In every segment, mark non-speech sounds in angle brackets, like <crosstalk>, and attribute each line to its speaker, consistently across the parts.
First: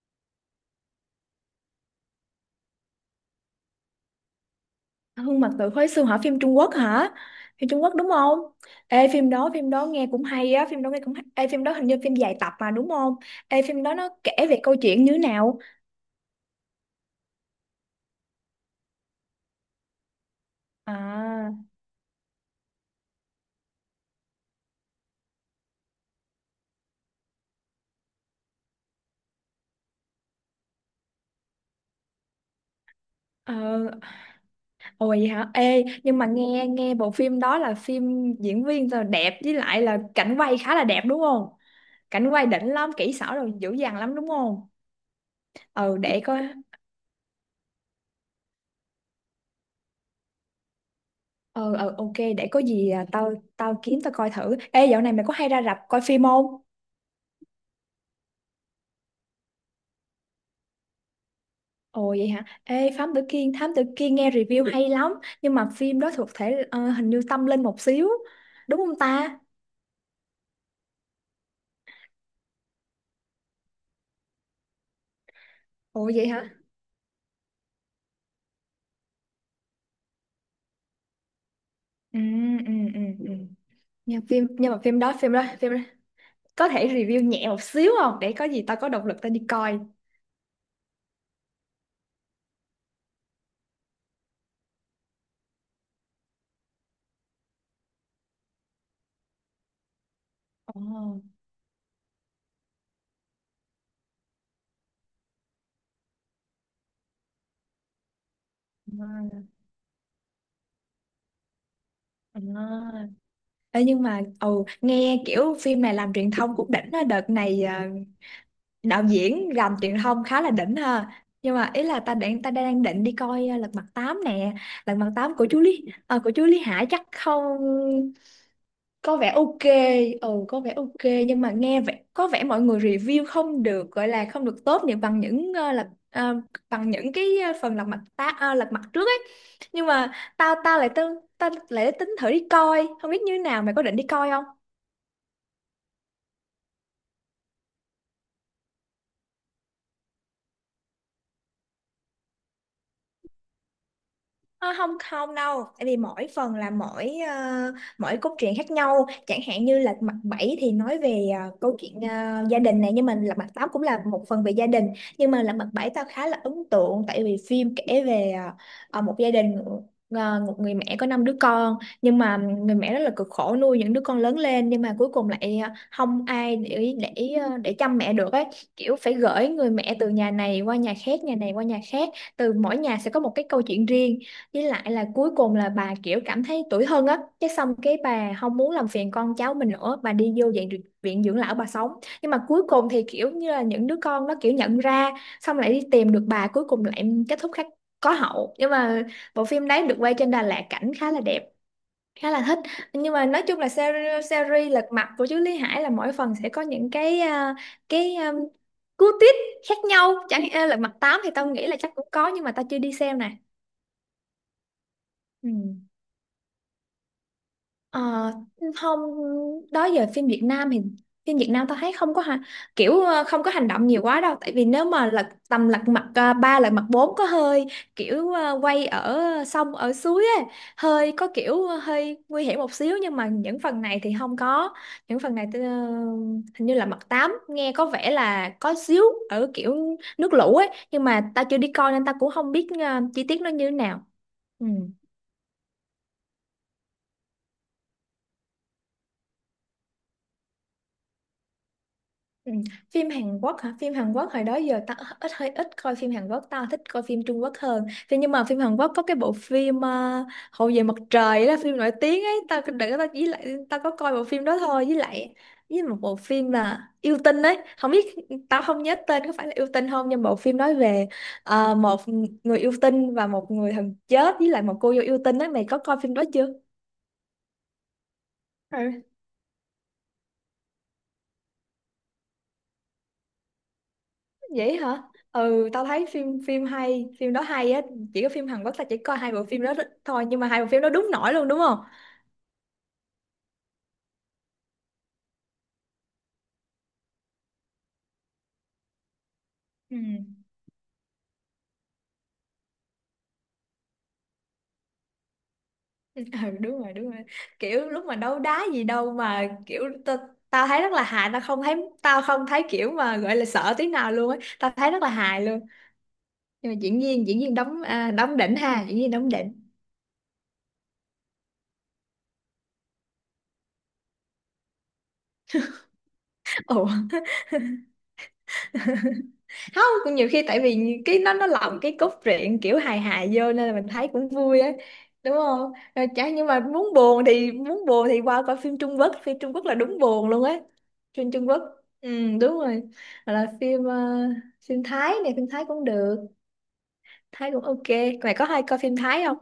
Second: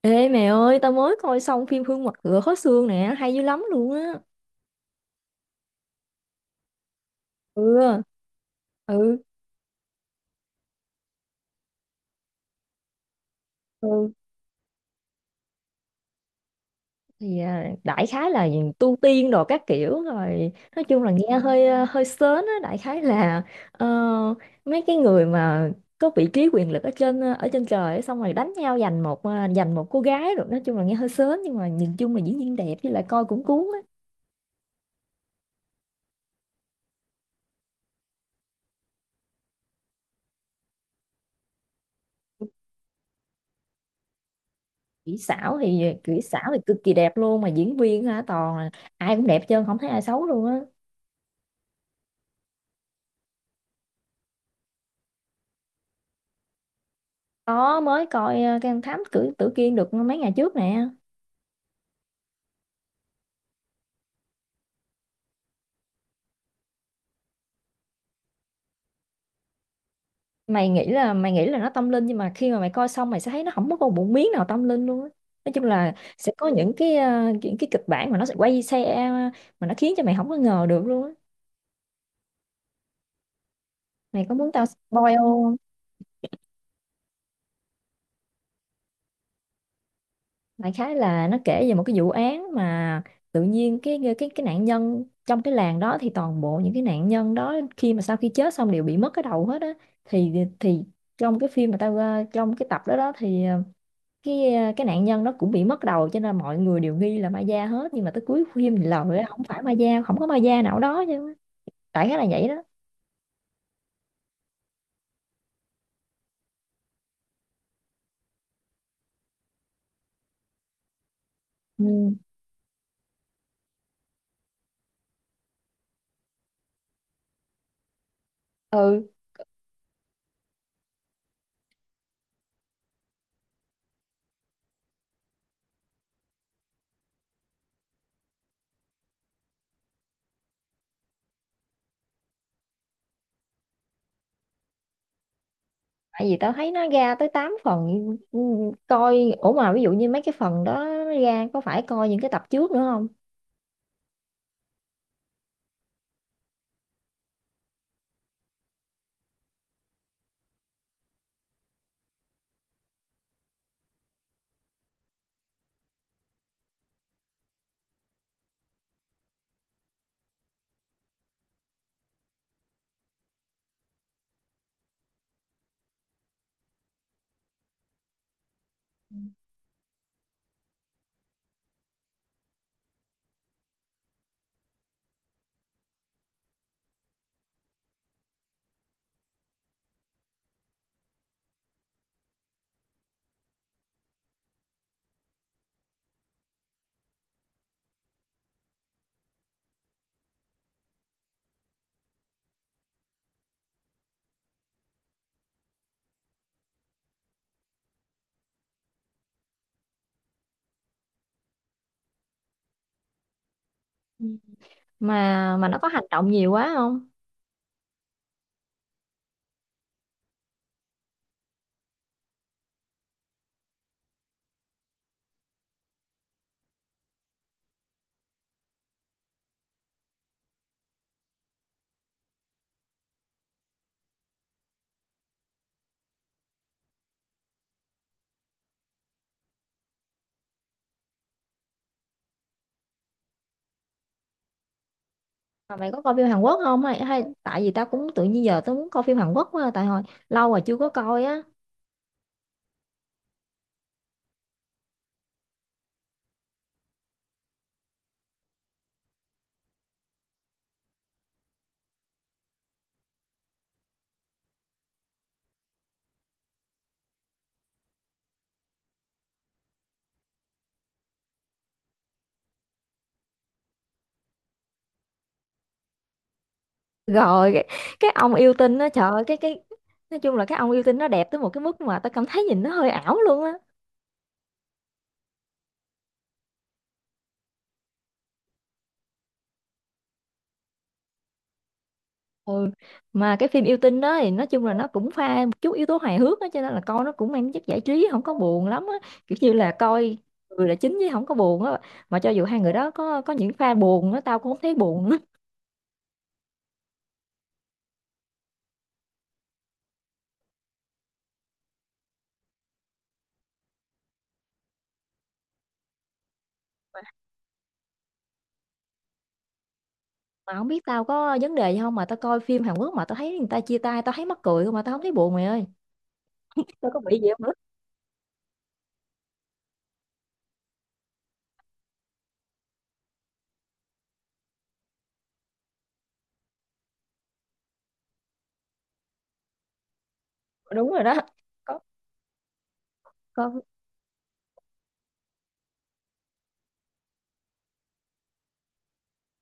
Speaker 1: Ê mẹ ơi, tao mới coi xong phim Hương Mật Ngựa Khó Xương nè, hay dữ lắm luôn á.
Speaker 2: Hương Mật Tự Khói Xương hả? Phim Trung Quốc hả? Phim Trung Quốc
Speaker 1: Ừ,
Speaker 2: đúng không? Ê,
Speaker 1: ừ,
Speaker 2: phim đó nghe cũng hay á, phim đó nghe cũng hay. Ê, phim đó hình như phim dài tập mà đúng không? Ê, phim đó nó
Speaker 1: ừ.
Speaker 2: kể về câu chuyện như thế nào?
Speaker 1: Thì đại khái là tu tiên đồ các kiểu rồi. Nói chung là nghe
Speaker 2: À.
Speaker 1: hơi sến á, đại khái là ờ, mấy cái người mà có vị trí quyền lực ở trên trời ấy, xong rồi đánh nhau giành một cô gái rồi nói chung là nghe hơi sến nhưng mà nhìn chung là diễn viên đẹp với lại coi cũng
Speaker 2: Ờ.
Speaker 1: cuốn á.
Speaker 2: Ôi vậy hả? Ê, nhưng mà nghe nghe bộ phim đó là phim diễn viên rồi đẹp với lại là cảnh quay khá là đẹp đúng không? Cảnh quay đỉnh lắm, kỹ xảo rồi dữ dằn lắm đúng không?
Speaker 1: Kỹ xảo thì
Speaker 2: Ừ,
Speaker 1: kỹ
Speaker 2: để
Speaker 1: xảo
Speaker 2: coi.
Speaker 1: thì cực kỳ đẹp luôn mà diễn viên hả toàn là ai cũng đẹp trơn không thấy ai xấu luôn á.
Speaker 2: Ờ ờ ok, để có gì, tao tao kiếm tao coi thử. Ê, dạo này mày có hay ra rạp coi phim không?
Speaker 1: Có mới coi cái con thám tử tử kiên được mấy ngày trước nè.
Speaker 2: Ồ vậy hả? Ê, Thám Tử Kiên, Thám Tử Kiên nghe review hay lắm. Nhưng mà phim đó thuộc thể, hình như tâm linh một xíu. Đúng không ta?
Speaker 1: Mày nghĩ là nó tâm linh nhưng mà khi mà mày coi xong mày sẽ thấy nó không có một miếng nào tâm linh luôn á. Nói chung là
Speaker 2: Ồ vậy
Speaker 1: sẽ có
Speaker 2: hả?
Speaker 1: những cái kịch bản mà nó sẽ quay xe mà nó khiến cho mày không có ngờ được luôn á.
Speaker 2: Ừ, ừ, ừ, ừ.
Speaker 1: Mày có muốn tao
Speaker 2: Nhưng mà phim đó,
Speaker 1: spoil
Speaker 2: phim đó,
Speaker 1: không?
Speaker 2: phim đó Có thể review nhẹ một xíu không? Để có gì tao có động lực tao đi coi.
Speaker 1: Đại khái là nó kể về một cái vụ án mà tự nhiên cái nạn nhân trong cái làng đó thì toàn bộ những cái nạn nhân đó khi mà sau khi chết xong đều bị mất cái đầu hết á. Thì thì
Speaker 2: Ồ.
Speaker 1: trong cái phim mà trong cái tập đó đó thì cái nạn nhân nó cũng bị mất đầu cho nên mọi người đều nghi là ma da hết, nhưng mà tới cuối phim thì lời á,
Speaker 2: À,
Speaker 1: không phải ma da, không có ma da nào đó chứ, đại khái là
Speaker 2: à.
Speaker 1: vậy đó.
Speaker 2: Ê, nhưng mà nghe kiểu phim này làm truyền thông cũng đỉnh á. Đợt này, đạo diễn làm truyền thông khá là đỉnh ha. Nhưng mà ý là ta
Speaker 1: Ừ,
Speaker 2: đang ta đang định đi coi Lật Mặt 8 nè. Lật Mặt 8 của chú Lý Hải chắc không?
Speaker 1: ừ.
Speaker 2: Có vẻ OK. Ừ, có vẻ OK, nhưng mà nghe vẻ có vẻ mọi người review không được, gọi là không được tốt như bằng những bằng những cái phần Lật Mặt trước ấy. Nhưng mà tao lại tính thử đi coi không biết như thế nào. Mày có định đi coi không?
Speaker 1: Tại vì tao thấy nó ra tới 8 phần. Ừ, coi ủa mà ví dụ như mấy cái phần đó nó ra có phải coi những cái tập trước nữa không?
Speaker 2: Ờ, không không đâu, tại vì mỗi phần là mỗi cốt truyện khác nhau, chẳng hạn như là mặt 7 thì nói về câu chuyện gia đình này, nhưng mà là mặt 8 cũng là một phần về gia đình. Nhưng mà là mặt 7 tao khá là ấn tượng tại vì phim kể về một gia đình, một người mẹ có năm đứa con, nhưng mà người mẹ rất là cực khổ nuôi những đứa con lớn lên, nhưng mà cuối cùng lại không ai để chăm mẹ được ấy, kiểu phải gửi người mẹ từ nhà này qua nhà khác, nhà này qua nhà khác, từ mỗi nhà sẽ có một cái câu chuyện riêng. Với lại là cuối cùng là bà kiểu cảm thấy tủi thân á. Cái xong cái bà không muốn làm phiền con cháu mình nữa. Bà đi vô viện dưỡng lão bà sống. Nhưng mà cuối cùng thì kiểu như là những đứa con nó kiểu nhận ra, xong lại đi tìm được bà, cuối cùng lại kết thúc khác, có hậu. Nhưng mà bộ phim đấy được quay trên Đà Lạt, cảnh khá là đẹp, khá là thích. Nhưng mà nói chung là series lật mặt của chú Lý Hải là mỗi phần sẽ có những cái cái um, cú twist khác nhau, chẳng à, lật mặt 8 thì tao nghĩ là chắc cũng có nhưng mà tao chưa đi xem nè.
Speaker 1: Ừ.
Speaker 2: Ừ.
Speaker 1: Mà nó có hành động nhiều quá không?
Speaker 2: Ờ, không, đó giờ phim Việt Nam thì phim Việt Nam tao thấy không có ha, kiểu không có hành động nhiều quá đâu, tại vì nếu mà lật mặt 3, lật mặt 4 có hơi kiểu quay ở sông ở suối ấy, hơi có kiểu hơi nguy hiểm một xíu, nhưng mà những phần này thì không có. Những phần này hình như là mặt 8 nghe có vẻ là có xíu ở kiểu nước lũ ấy, nhưng mà tao chưa đi coi nên tao cũng không biết chi tiết nó như thế nào. Ừ.
Speaker 1: Mà mày có coi phim Hàn Quốc không, hay tại vì tao cũng tự nhiên giờ tao muốn coi phim Hàn Quốc quá à, tại hồi lâu rồi chưa có coi á.
Speaker 2: Ừ. Phim Hàn Quốc hả? Phim Hàn Quốc hồi đó giờ ta hơi ít coi phim Hàn Quốc, ta thích coi phim Trung Quốc hơn. Thế nhưng mà phim Hàn Quốc có cái bộ phim, Hậu về mặt trời đó, phim nổi tiếng ấy, ta đừng ta chỉ lại ta có coi bộ phim đó thôi, với lại với một bộ phim là yêu tinh ấy, không biết, tao không nhớ tên có phải là yêu tinh không. Nhưng bộ phim nói về một người yêu tinh và một người thần chết với lại một cô dâu yêu tinh ấy, mày có coi phim đó chưa?
Speaker 1: Rồi cái ông yêu tinh nó trời ơi cái nói chung là cái ông yêu tinh nó đẹp tới một cái mức mà tao cảm thấy nhìn nó hơi ảo luôn á.
Speaker 2: Vậy hả? Ừ, tao thấy phim phim hay, phim đó hay á. Chỉ có phim Hàn Quốc tao chỉ coi hai bộ phim đó thôi, nhưng mà hai bộ phim đó đúng nổi luôn đúng không?
Speaker 1: Ừ, mà cái phim yêu tinh đó thì nói chung là nó cũng pha một chút yếu tố hài hước á cho nên là coi nó cũng mang chất giải trí không có buồn lắm á, kiểu như là
Speaker 2: Ừ.
Speaker 1: coi người là chính chứ không có buồn á. Mà cho dù hai người đó có những pha buồn á tao cũng không thấy buồn á.
Speaker 2: <laughs> Ừ, đúng rồi, đúng rồi. Kiểu lúc mà đấu đá gì đâu mà kiểu tao tao thấy rất là hài, tao không thấy kiểu mà gọi là sợ tí nào luôn á, tao thấy rất là hài luôn. Nhưng mà diễn viên đóng đỉnh ha, diễn viên đóng đỉnh.
Speaker 1: Mà không biết tao có vấn đề gì không mà tao coi phim Hàn Quốc mà tao thấy người ta chia tay tao thấy mắc cười không mà tao không thấy buồn mày ơi,
Speaker 2: Ồ.
Speaker 1: tao có bị gì không nữa.
Speaker 2: <laughs> Không, cũng nhiều khi tại vì cái nó lồng cái cốt truyện kiểu hài hài vô nên là mình thấy cũng vui á, đúng không? Rồi chả, nhưng mà muốn buồn thì qua coi phim Trung Quốc, phim Trung Quốc là đúng buồn luôn ấy.
Speaker 1: Đúng rồi đó.
Speaker 2: Phim Trung Quốc.
Speaker 1: Có.
Speaker 2: Ừ, đúng rồi. Hoặc là
Speaker 1: Có.
Speaker 2: phim phim Thái này, phim Thái cũng được, Thái cũng OK. Mày có hay coi phim Thái không?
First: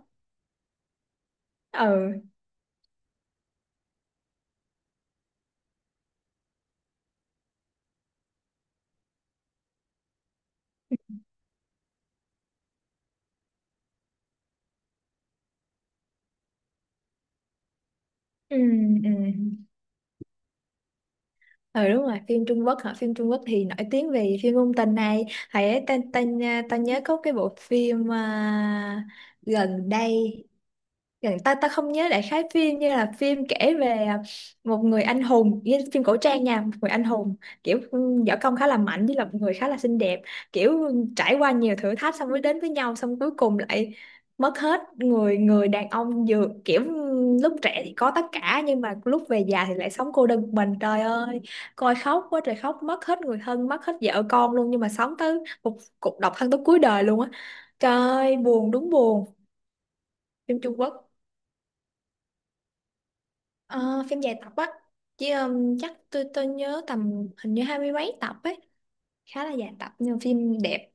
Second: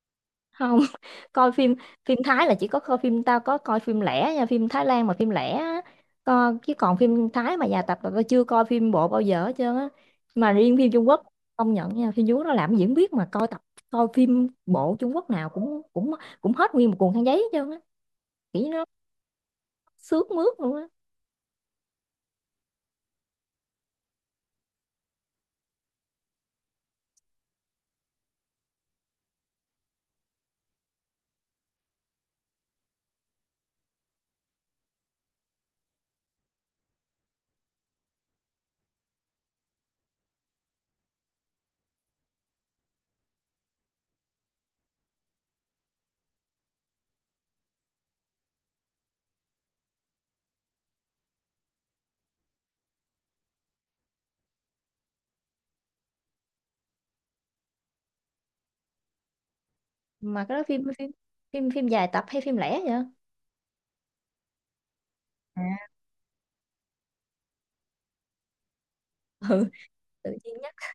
Speaker 1: Không. <laughs> coi phim Phim
Speaker 2: Ừ,
Speaker 1: Thái là chỉ có coi phim, tao có coi phim lẻ nha, phim Thái Lan mà phim lẻ á. Chứ còn phim Thái mà dài tập là tao chưa coi phim bộ bao giờ hết trơn á. Mà riêng phim Trung Quốc công nhận nha, phim Trung Quốc nó làm diễn biết mà coi tập, coi phim bộ Trung Quốc nào cũng cũng cũng hết nguyên một cuộn khăn giấy hết trơn á,
Speaker 2: ừ,
Speaker 1: kỹ nó
Speaker 2: ừ,
Speaker 1: sướt mướt luôn á.
Speaker 2: ừ, đúng rồi. Phim Trung Quốc hả? Phim Trung Quốc thì nổi tiếng về phim ngôn tình này, thầy ấy tên tên à, tao nhớ có cái bộ phim gần đây, ta ta không nhớ, đại khái phim như là phim kể về một người anh hùng, như phim cổ trang nha, một người anh hùng kiểu võ công khá là mạnh với là một người khá là xinh đẹp, kiểu trải qua nhiều thử thách xong mới đến với nhau, xong cuối cùng lại mất hết, người người đàn ông vừa kiểu lúc trẻ thì có tất cả nhưng mà lúc về già thì lại sống cô đơn một mình, trời ơi. Coi khóc quá trời, khóc mất hết người thân, mất hết vợ con luôn, nhưng mà sống tới một cuộc độc thân tới cuối đời luôn á. Trời ơi buồn, đúng buồn.
Speaker 1: Mà cái
Speaker 2: Phim
Speaker 1: đó
Speaker 2: Trung
Speaker 1: phim phim
Speaker 2: Quốc.
Speaker 1: phim phim dài tập hay phim lẻ vậy?
Speaker 2: Ờ, phim dài tập á, chứ
Speaker 1: À,
Speaker 2: chắc tôi nhớ tầm hình như hai mươi mấy tập ấy, khá là
Speaker 1: ừ.
Speaker 2: dài tập nhưng mà
Speaker 1: Tự nhiên
Speaker 2: phim đẹp.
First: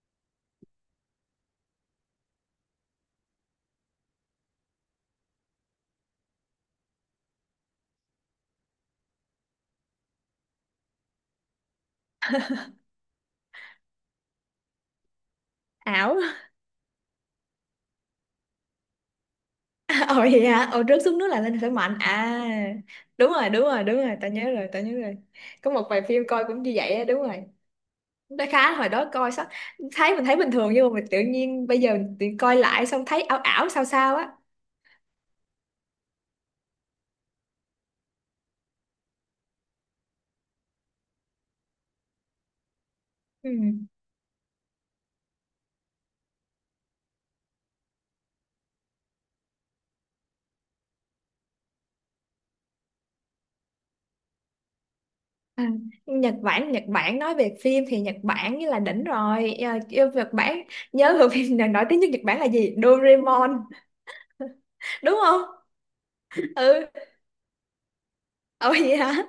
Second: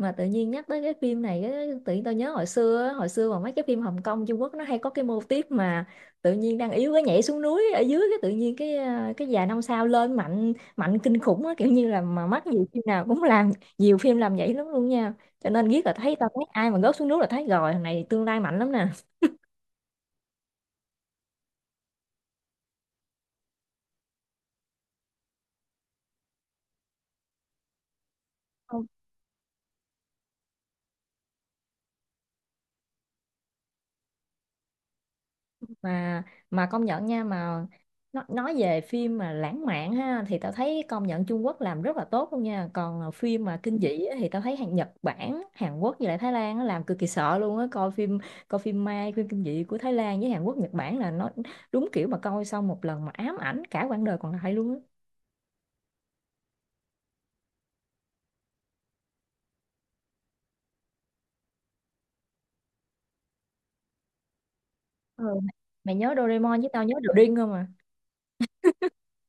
Speaker 1: mà tự nhiên nhắc tới cái phim này á, tự nhiên tao nhớ hồi xưa á, hồi xưa mà mấy cái phim Hồng Kông Trung Quốc nó hay có cái mô típ mà tự nhiên đang yếu cái nhảy xuống núi ở dưới cái tự nhiên cái già năm sao lên mạnh mạnh kinh khủng á, kiểu như là mà mắc nhiều phim nào cũng làm, nhiều phim làm vậy lắm luôn nha, cho nên biết là
Speaker 2: Ảo.
Speaker 1: thấy, tao thấy ai mà rớt xuống núi là thấy rồi thằng này tương lai mạnh lắm nè.
Speaker 2: <laughs> Ồ vậy hả? Ồ, rớt xuống nước là lên khởi mạnh à? Đúng rồi, đúng rồi, đúng rồi. Tao nhớ rồi, tao nhớ rồi. Có một vài phim coi cũng như vậy á, đúng rồi. Nó khá, hồi đó coi sao thấy bình thường, nhưng mà mình tự nhiên bây giờ mình tự coi lại xong thấy ảo ảo sao sao á.
Speaker 1: Mà mà công nhận nha, mà nó nói về phim mà lãng mạn ha thì tao thấy công nhận Trung Quốc làm rất là tốt luôn nha. Còn phim
Speaker 2: Ừ.
Speaker 1: mà kinh dị á thì tao thấy hàng Nhật Bản, Hàn Quốc với lại Thái Lan á làm cực kỳ sợ luôn á. Coi phim ma, phim kinh dị của Thái Lan với Hàn Quốc, Nhật Bản là nó đúng kiểu mà coi xong một lần mà ám ảnh cả quãng đời còn lại luôn á.
Speaker 2: À, Nhật Bản, Nhật Bản nói về phim thì Nhật Bản như là đỉnh rồi. Ờ, yêu Nhật Bản. Nhớ <laughs> bộ phim nào nổi tiếng nhất Nhật Bản là gì? Doraemon đúng
Speaker 1: Ừ.
Speaker 2: không?
Speaker 1: Mày nhớ Doraemon với tao
Speaker 2: Ừ.
Speaker 1: nhớ The Ring không à?
Speaker 2: Ồ vậy hả?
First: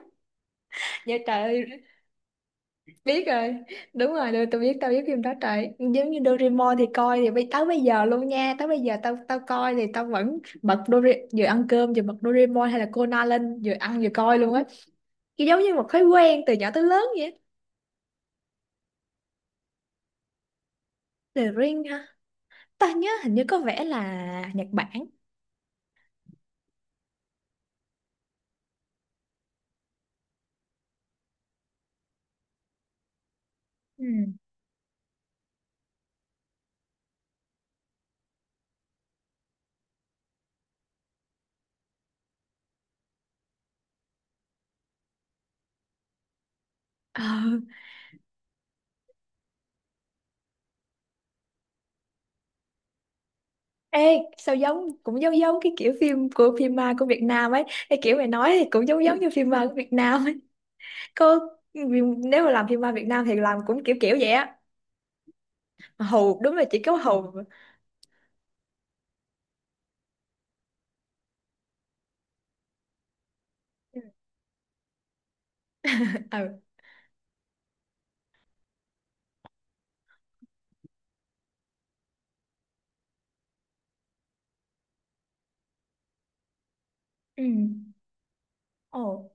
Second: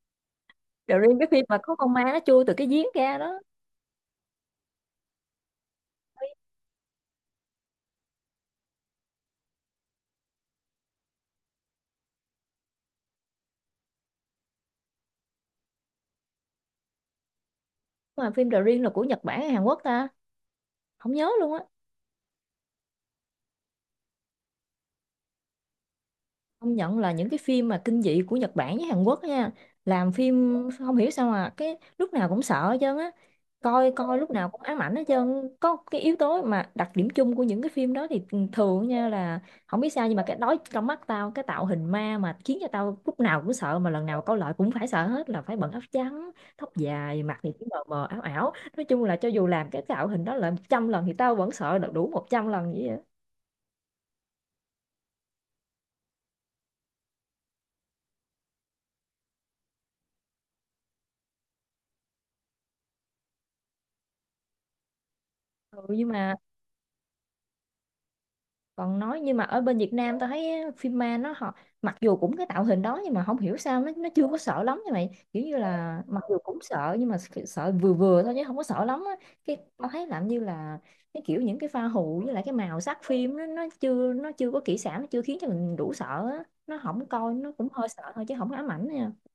Speaker 1: The
Speaker 2: Dạ,
Speaker 1: Ring cái
Speaker 2: trời
Speaker 1: phim mà
Speaker 2: ơi,
Speaker 1: có con ma nó chui từ cái giếng ra
Speaker 2: biết
Speaker 1: đó.
Speaker 2: rồi, đúng rồi, được, tôi biết, tao biết phim đó. Trời, giống như Doraemon thì coi thì tới bây giờ luôn nha, tới bây giờ tao tao coi thì tao vẫn bật Doraemon vừa ăn cơm vừa bật Doraemon hay là Conan lên, vừa ăn vừa coi luôn á. Kiểu giống như một thói quen từ nhỏ tới lớn vậy á.
Speaker 1: Mà phim The Ring là của Nhật Bản hay Hàn Quốc ta, không nhớ
Speaker 2: The
Speaker 1: luôn á.
Speaker 2: Ring ha, ta nhớ hình như có vẻ là Nhật Bản.
Speaker 1: Công nhận là những cái phim mà kinh dị của Nhật Bản với Hàn Quốc nha, làm phim không hiểu sao mà cái lúc nào cũng sợ hết trơn á, coi coi lúc
Speaker 2: Ừ.
Speaker 1: nào cũng ám ảnh hết trơn. Có cái yếu tố mà đặc điểm chung của những cái phim đó thì thường nha là không biết sao nhưng mà cái đó trong mắt tao, cái tạo hình ma mà khiến cho tao lúc nào cũng sợ mà lần nào coi lại cũng phải sợ hết là phải bận áo trắng, tóc
Speaker 2: Ờ.
Speaker 1: dài, mặt thì cứ mờ mờ ảo ảo, nói chung là cho dù làm cái tạo hình đó là 100 lần thì tao vẫn sợ được đủ 100 lần vậy á.
Speaker 2: Ê, sao giống, cũng giống giống cái kiểu phim của phim ma của Việt Nam ấy. Cái kiểu mày nói thì cũng giống giống như phim ma của Việt Nam ấy. Có, nếu mà làm phim ma Việt Nam thì làm cũng kiểu kiểu vậy á.
Speaker 1: Ừ,
Speaker 2: Mà
Speaker 1: nhưng mà
Speaker 2: hù đúng là chỉ có hù.
Speaker 1: còn nói nhưng mà ở bên Việt Nam tao thấy á, phim ma nó họ mặc dù cũng cái tạo hình đó nhưng mà không hiểu sao nó chưa có sợ lắm như mày, kiểu như là mặc dù
Speaker 2: Ừ.
Speaker 1: cũng sợ nhưng mà sợ vừa vừa thôi chứ không có sợ lắm á. Cái tao thấy làm như là cái kiểu những cái pha hù với lại cái màu sắc phim nó chưa có kỹ xảo, nó chưa khiến cho mình đủ sợ á, nó không coi
Speaker 2: Ừ.
Speaker 1: nó cũng hơi sợ thôi chứ không có ám ảnh nha.
Speaker 2: Ồ.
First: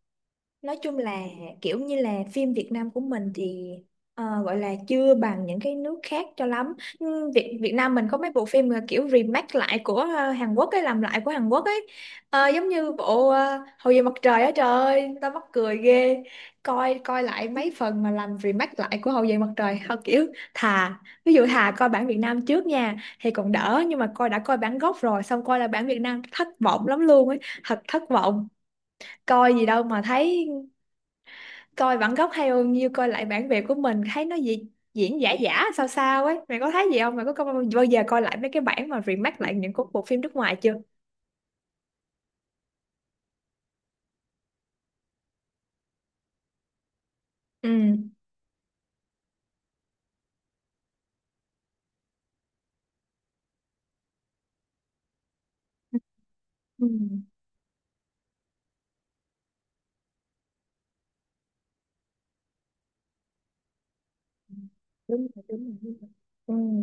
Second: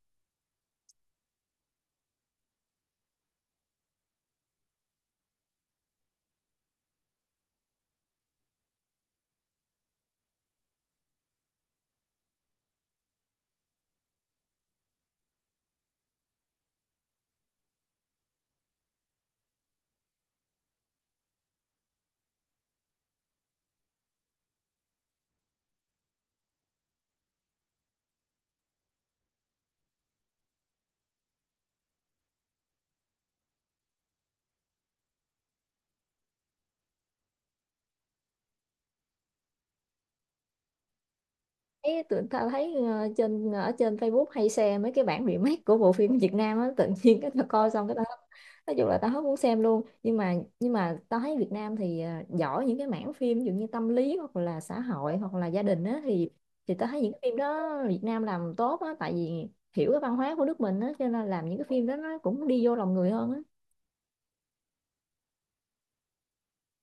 Speaker 2: Nói chung là kiểu như là phim Việt Nam của mình thì gọi là chưa bằng những cái nước khác cho lắm. Ừ, Việt Việt Nam mình có mấy bộ phim là kiểu remake lại của Hàn Quốc ấy, làm lại của Hàn Quốc ấy. Ờ, giống như bộ Hậu duệ mặt trời á, trời ơi tao mắc cười ghê. Coi coi lại mấy phần mà làm remake lại của Hậu duệ mặt trời. <laughs> Thôi kiểu, thà ví dụ thà coi bản Việt Nam trước nha thì còn đỡ, nhưng mà đã coi bản gốc rồi xong coi là bản Việt Nam thất vọng lắm luôn ấy, thật thất vọng. Coi gì đâu mà thấy, coi bản gốc hay hơn. Như coi lại bản Việt của mình thấy nó gì, diễn giả giả sao sao ấy. Mày có thấy gì không? Mày có coi bao giờ coi lại mấy cái bản mà remake lại những cái bộ phim nước ngoài chưa?
Speaker 1: Thấy tụi ta thấy ở trên Facebook hay xem mấy cái bản remake của bộ phim Việt Nam á, tự nhiên cái tao coi xong cái tao
Speaker 2: Ừ.
Speaker 1: nói chung là tao hết muốn xem luôn. Nhưng mà tao thấy Việt Nam thì giỏi những cái mảng phim ví dụ như tâm lý hoặc là xã hội hoặc là gia đình á, thì
Speaker 2: Ừ,
Speaker 1: tao thấy những cái phim đó Việt Nam làm tốt á tại vì hiểu cái văn hóa của nước mình á cho nên làm những cái phim đó nó cũng đi vô lòng người hơn á.
Speaker 2: đúng rồi, đúng rồi, đúng rồi. Ừ.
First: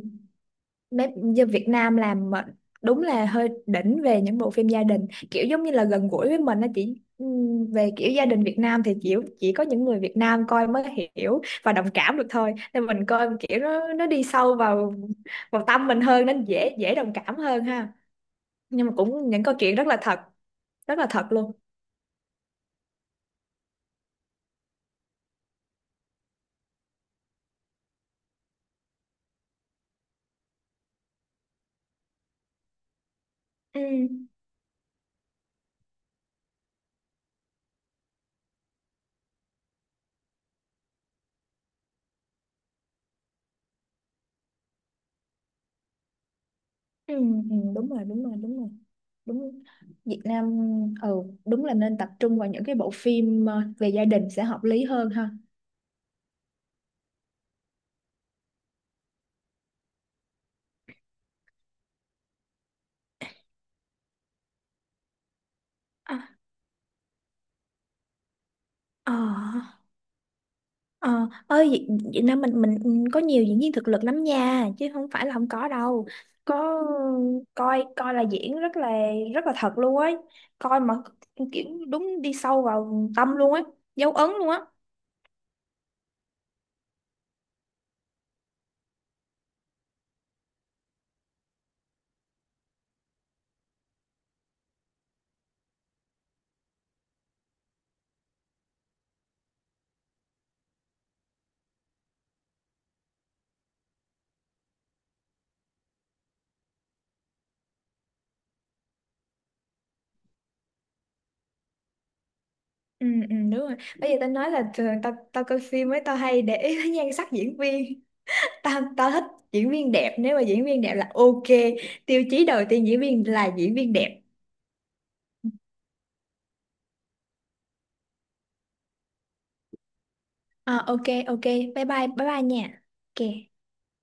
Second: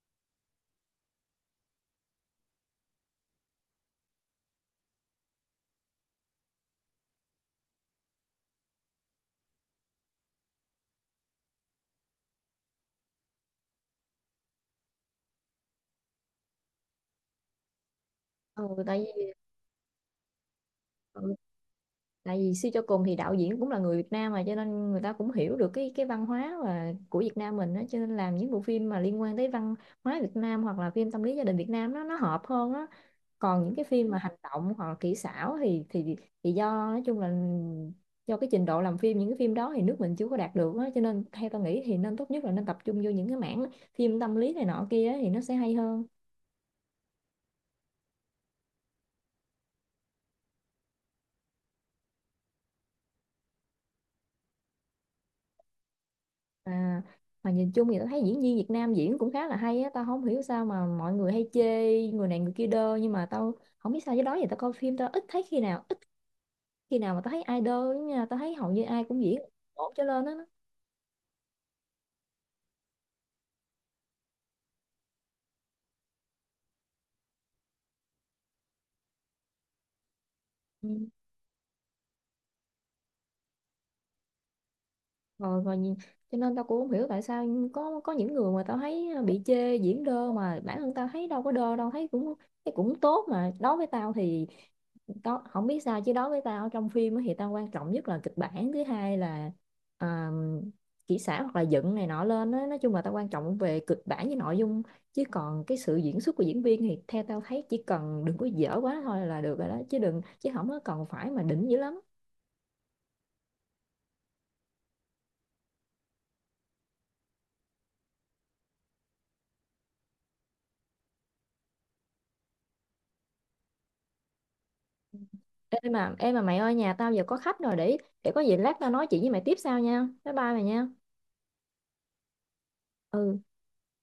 Speaker 2: Bếp như Việt Nam làm mà đúng là hơi đỉnh về những bộ phim gia đình, kiểu giống như là gần gũi với mình, nó chỉ về kiểu gia đình Việt Nam thì chỉ có những người Việt Nam coi mới hiểu và đồng cảm được thôi, nên mình coi kiểu nó đi sâu vào vào tâm mình hơn nên dễ dễ đồng cảm hơn ha.
Speaker 1: ừ,
Speaker 2: Nhưng mà
Speaker 1: tại
Speaker 2: cũng
Speaker 1: vì
Speaker 2: những câu chuyện rất là thật, rất là
Speaker 1: ừ,
Speaker 2: thật luôn.
Speaker 1: tại vì suy cho cùng thì đạo diễn cũng là người Việt Nam mà cho nên người ta cũng hiểu được cái văn hóa và của Việt Nam mình đó, cho nên làm những bộ phim mà liên quan tới văn hóa Việt Nam hoặc là phim tâm lý gia đình Việt Nam nó hợp hơn á. Còn những
Speaker 2: Ừ,
Speaker 1: cái phim mà hành động hoặc là kỹ xảo thì do nói chung là do cái trình độ làm phim những cái phim đó thì nước mình chưa có đạt được á, cho nên theo tao nghĩ thì nên tốt nhất là nên tập trung vô những cái mảng phim tâm lý này nọ kia á, thì nó sẽ hay hơn.
Speaker 2: ừ, ừ, đúng rồi, đúng rồi, đúng rồi, đúng. Việt Nam, ừ, đúng là nên tập trung vào những cái bộ phim về gia đình sẽ hợp lý hơn ha.
Speaker 1: À, mà nhìn chung thì tôi thấy diễn viên Việt Nam diễn cũng khá là hay á, tao không hiểu sao mà mọi người hay chê người này người kia đơ, nhưng mà tao không biết sao, với đó giờ tao coi phim tao ít khi nào mà tao thấy ai đơ lắm nha, tao thấy hầu như ai
Speaker 2: Ờ,
Speaker 1: cũng diễn ổn trở lên á.
Speaker 2: ờ, ơi Việt, Việt Nam mình, có nhiều diễn viên thực lực lắm nha, chứ không phải là không có đâu. Có, coi coi là diễn rất là thật luôn ấy. Coi
Speaker 1: Ừ.
Speaker 2: mà kiểu đúng đi sâu vào tâm luôn ấy, dấu ấn luôn á.
Speaker 1: Rồi, rồi. Cho nên tao cũng không hiểu tại sao có những người mà tao thấy bị chê diễn đơ mà bản thân tao thấy đâu có đơ đâu, thấy cũng tốt mà. Đối với tao thì đó không biết sao chứ, đối với tao trong phim á thì tao quan trọng nhất là kịch bản, thứ hai là à, kỹ xảo hoặc là dựng này nọ lên á, nói chung là tao quan trọng về kịch bản với nội dung chứ còn cái sự diễn xuất của diễn viên thì theo tao thấy chỉ cần đừng có dở quá thôi là được rồi đó, chứ đừng, chứ không có cần phải mà đỉnh dữ lắm.
Speaker 2: Ừ, ừ, đúng rồi. Bây giờ tao nói là thường tao tao coi phim ấy tao hay để <laughs> ý tới nhan sắc diễn viên. Tao tao thích diễn viên đẹp, nếu mà diễn viên đẹp là OK. Tiêu chí đầu tiên diễn viên là diễn viên đẹp.
Speaker 1: Em mà mày ơi, nhà tao giờ có khách rồi, để có gì lát tao nói chuyện với mày tiếp sau nha, bye bye mày
Speaker 2: Ờ,
Speaker 1: nha.
Speaker 2: OK, OK, bye bye, bye bye nha.
Speaker 1: Ừ.
Speaker 2: OK.